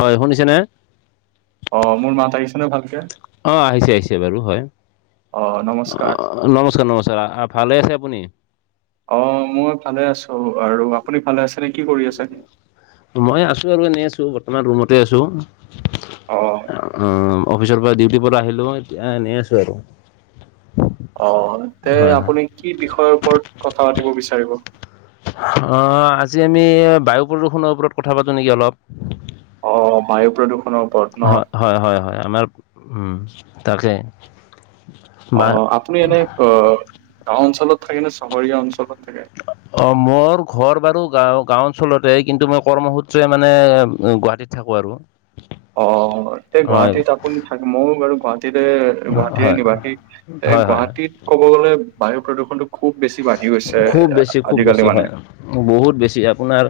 হয় শুনিছেনে? অ মোৰ মাত আহিছে নে ভালকে? অঁ আহিছে আহিছে বাৰু হয়। অ নমস্কাৰ। অ নমস্কাৰ নমস্কাৰ, ভালে আছে আপুনি? অ মই ভালে আছো, আৰু আপুনি ভালে আছে নে কি কৰি আছে? মই আছো আৰু এনেই আছো বৰ্তমান ৰুমতে আছো। অঁ। অঁ অফিচৰ পৰা ডিউটিৰ পৰা আহিলো এতিয়া এনেই আছো আৰু। অ তে হয় হয় আপুনি কি বিষয়ৰ ওপৰত কথা পাতিব বিচাৰিব? অ আজি আমি বায়ু প্ৰদূষণৰ ওপৰত কথা পাতো নেকি অলপ। অ বায়ু প্ৰদূষণৰ ওপৰত ন হয় হয় হয় হয় আমাৰ উম তাকে। অ বা আপুনি এনে অ গাওঁ অঞ্চলত থাকে নে চহৰীয়া অঞ্চলত থাকে? মোৰ ঘৰ বাৰু গাঁও গাঁও অঞ্চলতে, কিন্তু মই কৰ্মসূত্ৰে মানে গুৱাহাটীত থাকোঁ আৰু অঁ, এ হয় গুৱাহাটীত আপুনি থাক মইো বাৰু গুৱাহাটীতে- হয় গুৱাহাটীৰে হয় নিবাসী, এ হয় হয়। গুৱাহাটীত ক'ব গ'লে বায়ু প্ৰদূষণতটো- খুব বেছি বাঢ়ি গৈছে খুব বেছি খুব আজিকালি বেছি হয় মানে- বহুত বেছি আপোনাৰ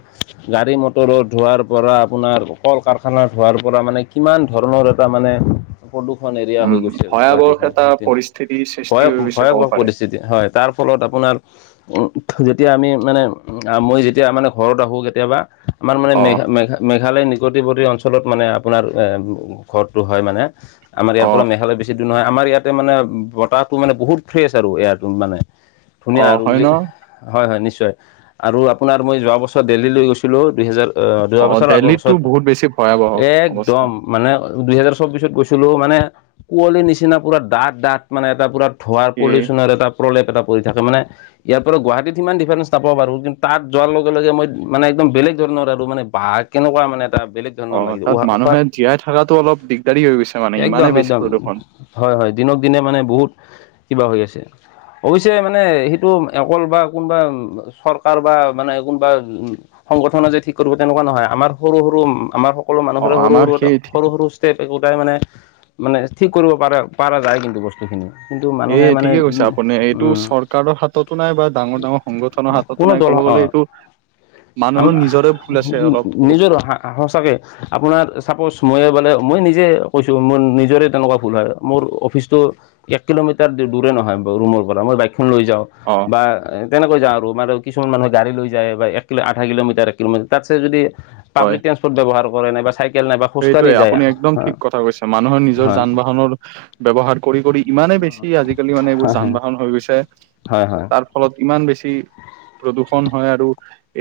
গাড়ী মটৰত ধোৱাৰ পৰা আপোনাৰ কল কাৰখানা ধোৱাৰ পৰা মানে কিমান ধৰণৰ এটা মানে প্ৰদূষণ এৰিয়া উম, হৈ গৈছে ভয়াৱহ গুৱাহাটীখন, এটা পৰিস্থিতিৰ সৃষ্টি ভয় হৈ গৈছে ক'ব ভয়াৱহ পাৰে। পৰিস্থিতি। হয় তাৰ ফলত আপোনাৰ উম যেতিয়া আমি মানে মই যেতিয়া মানে ঘৰত আহো কেতিয়াবা আমাৰ মানে অ', মেঘা মেঘা মেঘালয় নিকটৱৰ্তী অঞ্চলত মানে আপোনাৰ ঘৰটো হয় মানে। আমাৰ ইয়াৰ অ', পৰা মেঘালয় বেছি দূৰ নহয়, আমাৰ ইয়াতে মানে বতাহটো মানে বহুত ফ্ৰেছ আৰু এয়াৰটো মানে। ধুনীয়া অ', আৰু হয় যে ন? হয় হয় নিশ্চয় আৰু আপোনাৰ মই যোৱা বছৰ দেল্হী লৈ গৈছিলোঁ দুহেজাৰ অ যোৱা বছৰ আগৰ দেল্লীতটো বছৰত বহুত বেছি ভয়াৱহ অৱস্থা। একদম- মানে দুইহেজাৰ চৌবিশত গৈছিলো মানে কুঁৱলীৰ নিচিনা পুৰা দাঠ দাঠ মানে এটা পুৰা- ধোৱাৰ এ পলিউশ্যনৰ এটা প্ৰলেপ এটা পৰি থাকে মানে- ইয়াৰ পৰা গুৱাহাটীত সিমান ডিফাৰেঞ্চ নাপাব বাৰু কিন্তু তাত যোৱাৰ লগে লগে মই মানে একদম বেলেগ ধৰণৰ আৰু মানে বাঘ- কেনেকুৱা মানে এটা বেলেগ- ধৰণৰ অঁ লাগিছে তাত উশাহ মানুহে জীয়াই থকাতো অলপ দিগদাৰী হৈ গৈছে মানে একদম ইমানেই বেছি একদম প্ৰদূষণ। হয় হয় দিনক দিনে মানে বহুত কিবা হৈ আছে। অৱশ্যে মানে সেইটো অকল বা কোনোবা চৰকাৰ বা মানে কোনোবা- সংগঠনে যে ঠিক কৰিব তেনেকুৱা নহয় আমাৰ সৰু সৰু আমাৰ সকলো মানুহৰে অ', সৰু আমাৰ সৰুতে সেই সৰু সৰু- একোটাই মানে মানে ঠিক কৰিব পাৰ পৰা যায় কিন্তু বস্তু- সেইখিনিয়ে কিন্তু এ মানুহে মানে। ঠিকে কৈছে আপুনি এইটো উম চৰকাৰৰ হাততো নাই বা ডাঙৰ ডাঙৰ সংগঠনৰ হাততো কোনো নাই দল ক'ব গ'লে অ এইটো। মানুহৰ নিজৰে ভুল আছে অলপ বহুত, সচাকে আপোনাৰ চাপজ মই বোলে মই নিজে কৈছো মোৰ নিজৰে তেনেকুৱা ভুল হয়। মোৰ অফিচটো এক কিলোমিটাৰ দূৰে নহয় ৰুমৰ পৰা মই বাইকখন লৈ যাওঁ। অঁ বা তেনেকৈ যাওঁ আৰু মানে কিছুমান মানুহে গাড়ী লৈ যায় বা এক কিলো আধা কিলোমিটাৰ এক কিলোমিটাৰ তাতছে যদি- পাব্লিক ট্ৰেন্সপৰ্ট ব্যবহাৰ কৰে নাই বা চাইকেল নাইবা - সেইটোৱে আপুনি একদম ঠিক কথা কৈছে মানুহৰ নিজৰ হয় যান বাহনৰ- ব্যৱহাৰ কৰি কৰি ইমানেই বেছি আজিকালি মানে এইবোৰ যান বাহন হৈ গৈছে। হয় হয়। তাৰ ফলত ইমান বেছি। প্ৰদূষণ হয় আৰু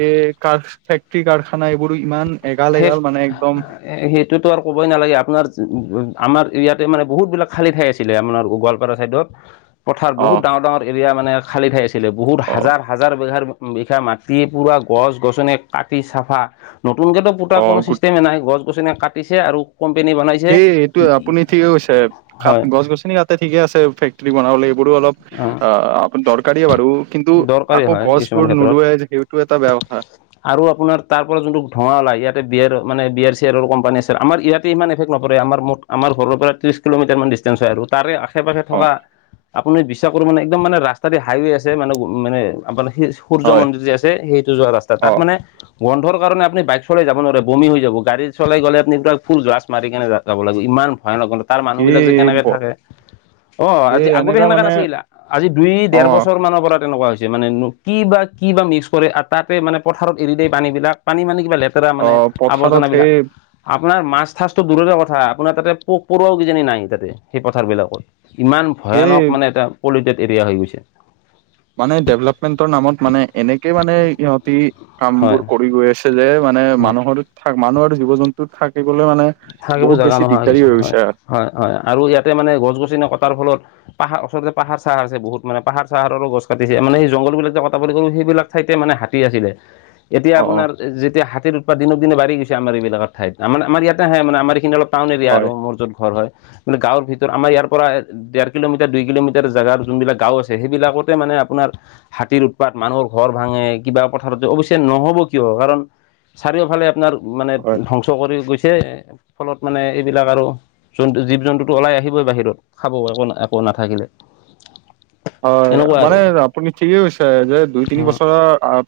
এ কাৰ ফেক্টৰী কাৰখানা এইবোৰো ইমান। এগাল ফেৰ এগাল মানে একদম এ সেইতো ক'বই নালাগে আপোনাৰ আমাৰ এৰিয়াতে মানে বহুত বিলাক খালি থাই আছিলে আমাৰ গোৱালপাৰা চাইদত। [inaudible] পথাৰ বহুত ডাঙৰ ডাঙৰ এৰিয়া মানে খালী থাই আছিলে বহুত অ হাজাৰ হাজাৰ বিঘাৰ। উ বিষা মাটি পুৰা গছ গছনি কাটি চাফা নতুনকেতো। পুতা অ কোনো গো চিষ্টেমে নাই গছ গছনি কাটিছে আৰু কোম্পেনী বনাইছে। সেই এইটো আপুনি ঠিকে কৈছে হয় গছ গছনি তাতে ঠিকে আছে ফেক্টৰী বনাবলৈ এইবোৰো অলপ, অ আহ আপ দৰকাৰীয়ে বাৰু কিন্তু দৰকাৰী আকৌ হয় কিছুমান গছবোৰ ক্ষেত্ৰত নোৰোৱে যে সেইটো এটা বেয়া কথা। আৰু আপোনাৰ তাৰ পৰা যোনটো ধোঁৱাওল ইয়াতে বিয় আৰ মানে বি আৰ চি আৰাৰ কোম্পানী আছে আমাৰ ইয়াতে ইমান এফেক্ট নপৰে আমাৰ ম আমাৰ ঘৰৰ পৰা ত্ৰিশ কিলোমিটাৰ মান ডিষ্টেঞ্চ হয় আৰু তাৰে আশে পাশে অ থকা। আপুনি বিশ্বাস কৰোঁ মানে একদম মানে ৰাস্তাৰ দি হাইৱে আছে মানে মানে আপোনাৰ সেই, সূৰ্য হয় মন্দিৰ যে আছে সেইটো যোৱা ৰাস্তা অ তাত মানে। গন্ধৰ কাৰণে আপুনি বাই চলাই যাব নাৰে বমি হৈ যাব গাড়ী চলাই গ'লে আপুনি ফুল গলাছ মাৰি কেনে যাত, যাব লাগিব ইমান ভয় [unintelligible] তাৰ মানুহ এই বিলাক যে কেনেকে থাকে অ এই আজি আগতে এনেকা সেনেকা মানে নাছিল আজি দুই অ ডেৰ বছৰ, মানৰ পৰা তেনেকুৱা হৈছে মানে কি বা কি বা মিক্স কৰে তাতে মানে পথাৰত এৰি দিয়ে পানী বিলাক পানী মানে কিবা লেপ, অ মানে পথাৰত সেই আৱৰ্জনাবিলাক। আপোনাৰ মাছ ঠাচটো দূৰৰে কথা আপোনাৰ তাতে পোক পৰুৱও কিজানি নাই তাতে সেই পথাৰবিলাকত। ইমান সেই ভয়ানক মানে এটা পলিউটেড এৰিয়া হৈ গৈছে। মানে ডেভেলপমেন্টৰ নামত মানে এনেকে মানে সিহঁতি কাম হয় বোৰ কৰি গৈ আছে। যে মানে অ মানুহৰ থ মানুহ আৰু জীৱ জন্তুত থাকিবলৈ মানে। থাকিব বহুত জাগা বেছি নোহোৱা দিগদাৰী হৈ হয়। গৈছে, হয় হয় আৰু ইয়াতে মানে গছ গছনি কটাৰ ফলত। পাহাৰ আচলতে পাহাৰ চাহাৰ আ বহুত মানে পাহাৰ চাহাৰৰো গছ কাটিছে মানেই জংলাক যে কটা বুলি কলো সেইবিলাক। ঠাইতে মানে হাতী আছিলে। [inaudible] এতিয়া আপোনাৰতিয়া হাতীৰ উপাত দিনক দিনে বাঢ়ি গৈছেমাৰ এইবিলাক ত আমাৰ আমাৰ ইয়াতে আহে মানে আমাৰ এখিনি অলপ, টাউন এৰিয়া আৰু হয় মোৰ য'ত ঘৰ হয় মানে গাঁৱৰ ভিতৰত আমাৰ ইয়াৰ পৰা, ডেৰ কিলোমিটাৰ দুই কিলোমিটাৰ জেগাৰ যোনবিলাক গাঁও আছে সেইবিলাকতে মানে আপোনাৰ। হাতীৰ উৎপাত মানুহৰ ঘৰ ভাঙে কিবা পথাৰত অৱশ্যে নহব কিয় কাৰণ। চাৰিওফালে আপোনাৰ মানে হয় ধ্বংস কৰি গৈছে ফলত মানে এইবিলাক আৰু জন্তু জীৱ জন্তুটো ওলাই আহিবই বাহিৰত খাব একো একো নাথাকিলে। [inaudible] হয় এনেকুৱা মানে আৰু আপুনি ঠিকেই হৈছে যে দুই তিনি বছৰ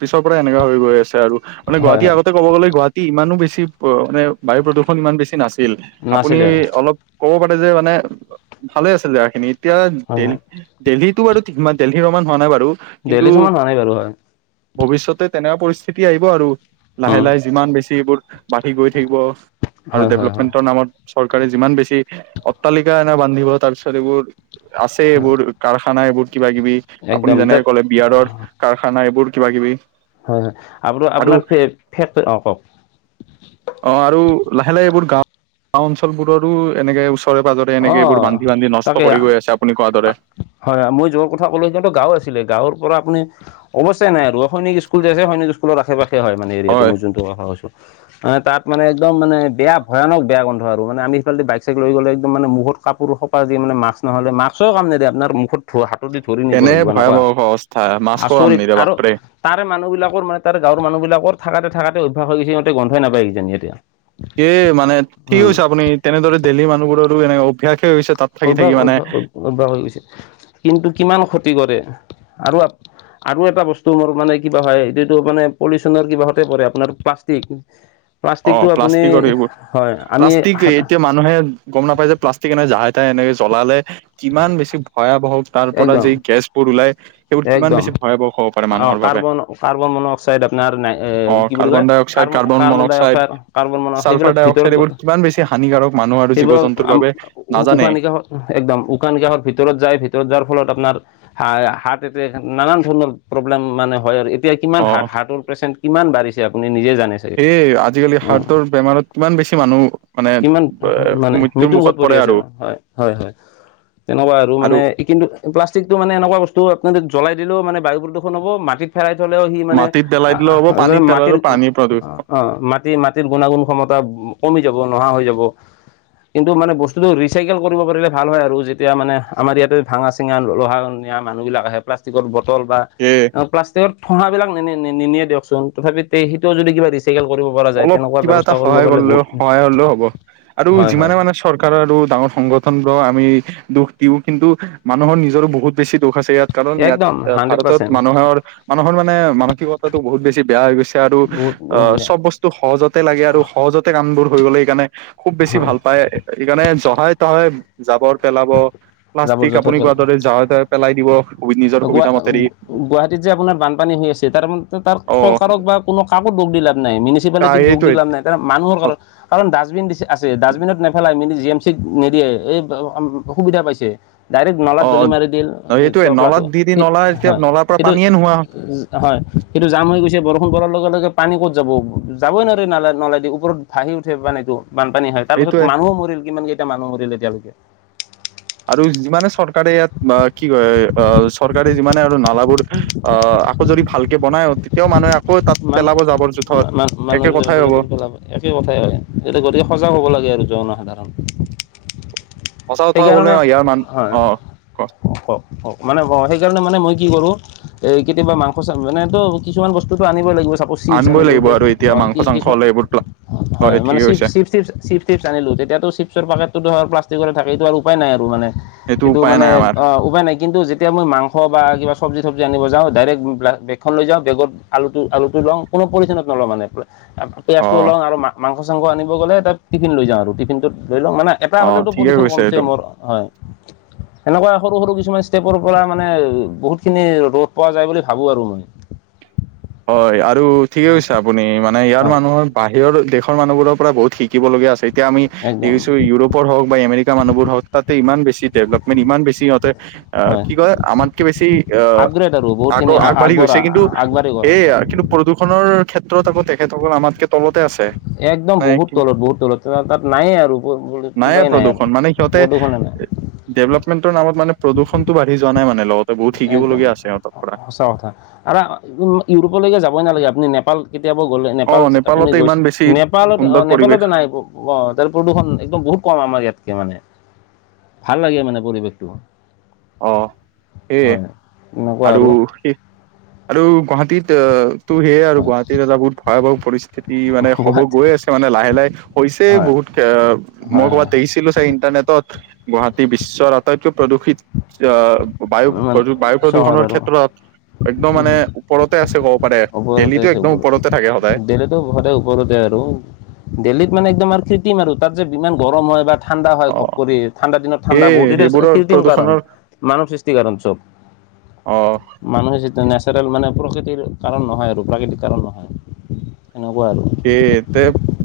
পিছৰ পৰা এনেকা হৈ গৈ আছে আৰু মানে হয় গুৱাহাটী হয় আগতে। ক'ব গলে গুৱাহাটী ইমানো বেছি মানে বায়ু প্ৰদূষণ ইমান বেছি নাছিল আপুনি নাছিলে অলপ, ক'ব পাৰে যে মানে ভালে আছে জেগাখিনি এতিয়া হয় দে হয় দেল্লীত, [unintelligible] দেলহি সমান হোৱা নাই বাৰু। দেলহি কিন্তু চমান হোৱা নাই বাৰু হয়। ভৱিষ্যতে তেনেকুৱা পৰিস্থিতি আহিব আৰু লাহে- উম লাহে যিমান বেছি এইবোৰ বাঢ়ি গৈ থাকিব। আৰু হয় হয় হয় দেভলপমেন্টৰ নামত চৰকাৰে যিমান বেছি অট্টালিকা এনেও বান্ধিব তাৰ পিছত এইবোৰ আছে হয় এইবোৰ কাৰখানা এইবোৰ কিবা- কিবি আপুনি একদম তাত যেনেকে ক'লে বিয়াৰৰ কাৰখানা এইবোৰ কিবা কিবি। হয় হয় আপ আৰু আপোনাৰ ফেক অ কওক। অ আৰু লাহে লাহে এইবোৰ গাও গাও অঞ্চল বোৰৰো এনেকে ওচৰে পাজৰে। এনেকে এইবোৰ অঁ বান্ধি বান্ধি নষ্ট তাকে কৰি গৈ আছে আপুনি কোৱা দৰে। হয় হয় মই যোৰ কথা ক'লো যে গাঁও আছিলে গাঁৱৰ পৰা আপুনি। অৱশ্যে নাই আৰু সৈনিক স্কুল যে আছে সৈনিক স্কুলৰ আশে পাশে হয় মানে এৰিয়াাটো হয় মই যোনটো কথা কৈছোঁ। অ, তাত মানে একদম মানে বেয়া ভয়ানক বেয়া গন্ধ আৰু আমি সিফালদি বাইক চাইক লৈ গ'লে একদম মানে মুখত কাপোৰ সপা দি মানে মাক্স নহ'লে মাক্সও কাম নিদিয়ে আপনাৰ মুখত ধোৱা হাতদি ধৰি নিব এনে লাগিব এনেকুৱা ভয়াৱহ অৱস্থা মাছ খোৱা আচৰিত আমনিৰে আৰু বাপৰে তাৰে মানুহবিলাকৰ মানে তাৰ গাঁৱৰ মানুহবিলাকৰ থাকাতে- থাকাতে অভ্যাস হৈ গেছি সিহঁতে গন্ধই নাপায় কিজানি এতিয়া। এ মানে ঠিকে উম, কৈছে আপুনি তেনেদৰে দেলহি মানুহবোৰৰো এনে অভ্যাসে হৈ গৈছে তাত। থাকি অভ্যাস থাকি মানে -অভ্যাস-অভ -অভ্যাস হৈ গৈছে কিন্তু কিমান ক্ষতি কৰে আৰু আৰু এটা বস্তু মোৰ মানে কিবা হয় এইটোতো মানে পলিউচনৰ কিবা হতে পৰে আপোনাৰ প্লাষ্টিক। অ, প্লাষ্টিকটো আপুনি প্লাষ্টিকৰ এইবোৰ হয় আমি প্লাষ্টিক এতিয়া মান মানুহে গম নাপায় যে প্লাষ্টিক এনে জাহাই- তাহাই এনেকে জ্বলালে কিমান বেছি ভয়াৱহ তাৰ পৰা একদম যে এই গেছবোৰ ওলাই সেইবোৰ কিমান একদম বেছি ভয়াৱহ হ'ব পাৰে অ মানুহৰ বাব কাৰ্বন- কাৰ্বন মন অক্সাইড আপনাৰ এ অ কি বুলি কয় carbon dioxide carbon -carbon ডাই মনক্সাইড অক্সাইড কাৰ্বন মন অক ছালফাৰ সেইবিলাক ডাই ভিতৰত অক্সাইড এইবোৰ গলে কিমান বেছি হানিকাৰক মানুহ [unintelligible] আৰু সেই জীৱ বিলাক জন্তুৰ আমা বাবে নাজানে উশাহ- নিশাহত অহ, একদম উশাহ নিশাহৰ ভিতৰত যায় ভিতৰত যোৱাৰ ফলত আপনাৰ হা- হাৰ্ট এটেক নানান ধৰণৰ প্ৰব্লেম মানে হয় আৰু এতিয়া কিমান অ হাৰ হাৰ্টৰ পেচেণ্ট কিমান বাঢ়িছে আপুনি নিজে জানে চাগে এ আজিকালি অঁ হাৰ্টৰ বেমাৰত কিমান বেছি মানুহ মানে [unintelligible] মৃত্যু মুখ পৰে পৰি আছে আৰু অ, হয় -হয় -হয়। তেনেকুৱা আৰু মানে কিন্তু প্লাষ্টিকটো মানে এনেকুৱা বস্তু আপনি যদি জ্বলাই দিলেও মানে বায়ু প্ৰদূষণ হব মাটিত ফেৰাই থলেও সি মানে মাটিত পেলাই দিলেও হ'ব পানীত [unintelligible] মাটিৰ পেলালেও পানী প্ৰদূষ অ, মাটি- মাটিৰ গুণাগুণ ক্ষমতা কমি যাব নোহা হৈ যাব। কিন্তু মানে বস্তুতটো ৰিচাইকেল কৰিব পাৰিলে ভাল হয় আৰু যে এতিয়া মানে আমাৰ ইয়াতে ভাঙা চিঙা লোহা নিয়া মানুহবিলাক আহে প্লাষ্টিকৰ বটল বা এ অ, প্লাষ্টিকৰ ঠোহা বিলাক নে -নে নিনিয়ে দিয়কচোন তথাপিও তে সেইটোও যদি কিবা ৰিচাই প্ৰেক্টিকেল কৰিব পা অলপ কিবা এটা সহায় কৰলেও সহায় হলেও হ'ব আৰু হয় হয় যিমানে মানে চৰকাৰ আৰু ডাঙৰ সংগঠন বোৰক আমি দুখ দিওঁ কিন্তু মানুহৰ নিজৰো বহুত বেছি দুখ আছে ইয়াত। কাৰণ ইয়াত একদম হাণ্ড্ৰেড ভাৰতত পাৰ্চেণ্ট মানুহৰ মানুহৰ মানে মানসিকতাটো বহুত বেছি বেয়া হৈ গৈছে আৰু বহুত অ, বহুত বেয়া চব বচ স্তু সহজতে লাগে আৰু সহজতে কাম বোৰ হৈ গ'লে সকাৰণে খুব বেছি হয় ভাল পায়। এইকাৰণে জহাই তহাই জাবৰ পেলাব জাবৰ প্লাষ্টিক জোথৰ আপুনি কোৱাৰ পেলাব দৰে জহাই তহাই পেলাই দিবহ গুৱা -গুৱাহাটীত যে আপোনাৰ বানপানী হৈ আছে তাৰ [unintelligible] তাত অ সৰকাৰক বা কোনো কাকো দুখ দি লাভ নাই মিউনিচি পালিটিক দুখ দি সেইটোৱে লাভ নাই কাৰণ মানুহৰ কাৰো কাৰণ ডাষ্টবিন দিছে আছে ডাষ্টবিনত নেপেলাই মিলি জি এম চিত নিদিয়ে এই [unintelligible] সুবিধা পাইছে। ডাইৰেক্ট নলাত অ দলি মাৰি দিল ন এইটোৱে নলাত তপলাটো দি দি সি নলা এতিয়া হয় নলাৰ পৰা সেইটো পানীয়ে নোহোৱা [unintelligible] হয় সেইটো জাম হৈ গৈছে বৰষুণ পৰাৰ লগে- লগে পানী ক'ত যাব যাবই নোৱাৰে নালা- নলাই দি ওপৰত। ভাঁহি উঠে পানীটো বানপানী হয় তাৰ সেইটোৱে পাছত মানুহ মৰিল কিমান কেইটা মানুহ মৰিল এতিয়ালৈকে। আৰু যিমানে চৰকাৰে ইয়াত [unintelligible] চৰকাৰে যিমানে আৰু নালাবোৰ অ, আকৌ যদি ভালকে বনাই তেতিয়াও মানুহে আকৌ তাত মানুহ পেলাব জাবৰ-জোথৰ মান মানুহ একে কথাই হ'ব। বুজাটো পেলাব একে কথাই হয় এইটো গতিকে সজাগ হ'ব লাগে আৰু যৌনসাধাৰণ। সঁচা কথা কলে অ ইয়াৰ মান অ। ক কওক কওক মানে সেইকাৰণে মানে মই কি কৰো। এ কেতিয়াবা মাংস চাংস মানে টো কিছুমান বস্তুতটো আনিবই লাগিব। চাপচ চিপছ আনিবই আনিলোঁ লাগিব আৰু এতিয়া মাংস চাংস হলে এইবোৰ [unintelligible] হয় মানে ঠিকে চিপ- কৈছে চিপ চিপচ -চিপচ - টিপছ আনিলো তেতিয়াতো চিপছৰ পেকেটতো ধৰ প্লাষ্টিকৰে থাকে এইটো আৰু উপায় নাই আৰু মানে। সেইটো এটো উপায় মানে নাই আমাৰ অ, উপায় নাই কিন্তু যেতিয়া মই মাংস বা কিবা চব্জি চব্জি আন যাওঁ ডাৰেক্ট বেগখন লৈ যাওঁ বেগত। আলুটো আলুটো লওঁ কোনো পৰিচ্ছনত নলওঁ মানে। অ পিয়াজটো লওঁ আৰু মাংস চাংস আনিব গ'লে এটা টিফিন লৈ যাও আৰু টিফিনটোত ল মান এটা অ হলে পি। ঠিকে কৈছে এইটো হয়। সেনেকুৱা সৰু সৰু কিছুমান ষ্টেপৰ পৰা মানে বহুত খিনি ৰদ পোৱা যায় বুলি ভাবো আৰু মই। হয় আৰু ঠিকে কৈছে আপুনি মানে ইয়াৰ হয় মানুহৰ। বাহিৰৰ দেশৰ মানুহবোৰৰ পৰা বহুত শিকিবলগীয়া আছে। এতিয়া আমি একদম দেখছো ইউৰোপৰ হক আমেৰিকা মানুহবোৰ হওক তাতে ইমান বেছি ডেভলপমেণ্ট ইমানবেছি সিহঁতে। আহ হয়। কি কয় আমাতকে বেছি আহ আপগ্ৰেড আৰু আগ বহুতখিনি আগবাঢ়ি গৈছে আগবঢ়া কিন্তু। আগবাঢ়ি গ'ল সেয়ে হয় কিন্তু প্ৰদূষণৰ ক্ষেত্ৰত আকৌ তেখেতসকল আমাতকে তলতে আছে। একদম মানে বহুত তলত বহুত তলত তাত নায়ে আৰু কিবাই নাই আৰু প্ৰদুষন নাই। ডেভেলপমেণ্টৰ নামত মানে প্ৰদূষণটো বাঢ়ি যোৱা নাই মানে লগত। একদম সঁচা কথা আৰু ইউৰোপলৈকে যাবই নালাগে আপুনি নেপাল। কেতিয়াবা গ'লে অ নেপাল আপুনি নেপালতে গৈছে ইমান বেছি নেপালত অ সুন্দৰ পৰিৱেশ নেপালতে নাই। অ তাৰে প্ৰদূষণ একদম বহুত কম আমাৰ ইয়াতকে মানে ভাল লাগে মানে পৰিৱেশটো। অ সেয়ে হয় আৰু স আৰু গুৱাহাটীত। টো সেয়ে আৰু হয় গুৱাহাটীত এটা বহুত ভয়াৱহ পৰিস্থিতি মানে হব গুৱাহাটী গৈ আছে। মানে লাহে লাহে হৈছে হয় হয় বহুত মই হয় ক'ৰবাত হয় দেখিছিলো চাই ইন্টাৰনেটত। গুৱাহাটী বিশ্বৰ আটাইতকৈ প্ৰদূষিত আহ। বায়ু মানে প্ৰ বায়ু চহৰ প্ৰদূষণৰ আৰু ক্ষেত্ৰত। একদম মানে ওপৰতে আছে ক'ব পাৰে দেলহিটো একদম ওপৰতে থাকে সদায়। সতে ওপৰতে আৰু দেল্লীত মানে একদম আৰু কৃত্ৰিম আৰু তাত যে ইমান গৰম হয় বা। ঠাণ্ডা হয় অ ঘপ কৰি ঠাণ্ডা দিনত ঠাণ্ডা সেয়ে বহুত এটো সেইবোৰৰ কৃত্ৰিম কাৰণ প্ৰদূষণৰ মানুহ সৃষ্টি। অঞ্চল। অ মানুহে যেতিয়া নেচাৰেল মানে প্ৰকৃতিৰ কাৰণ নহয় আৰু প্ৰাকৃতিক কাৰণ নহয় সেনেকুৱা আৰু। এ তে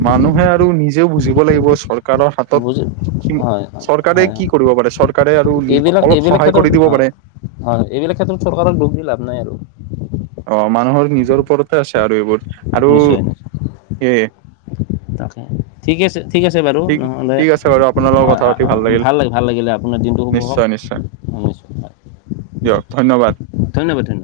মানুহে আৰু নিজেও বুজিব লাগিব চৰকাৰ। চৰকাৰৰ হাতত বুজি স হয় হয় চৰকাৰে হয় কি হয় কৰিব পাৰে চৰকাৰে আৰু এইবিলাক অলপ এইবিলাক সহায় ক্ষেত্ৰত কৰি দিব অঁ পাৰে। হয় এইবিলাক ক্ষেত্ৰত চৰকাৰৰ দুখ দি লাভ নাই আৰু। অ মানুহৰ নিজৰ ওপৰতে আছে আৰু এইবোৰ আৰু নিশ্চয় নিশ্চয় এ। তাকে ঠিক আছে ঠিক আছে বাৰু ঠিক নহ'লে ঠিক আছে বাৰু আপোনাৰ লগত কথা পাতি অ লাগিল ভাল লাগে ভাল লাগিলে আপোনাৰ দিনটো শুভ হওক। নিশ্চয় নিশ্চয় নিশ্চয় দিয়ক ধন্যবাদ। ধন্যবাদ ধন্যবাদ।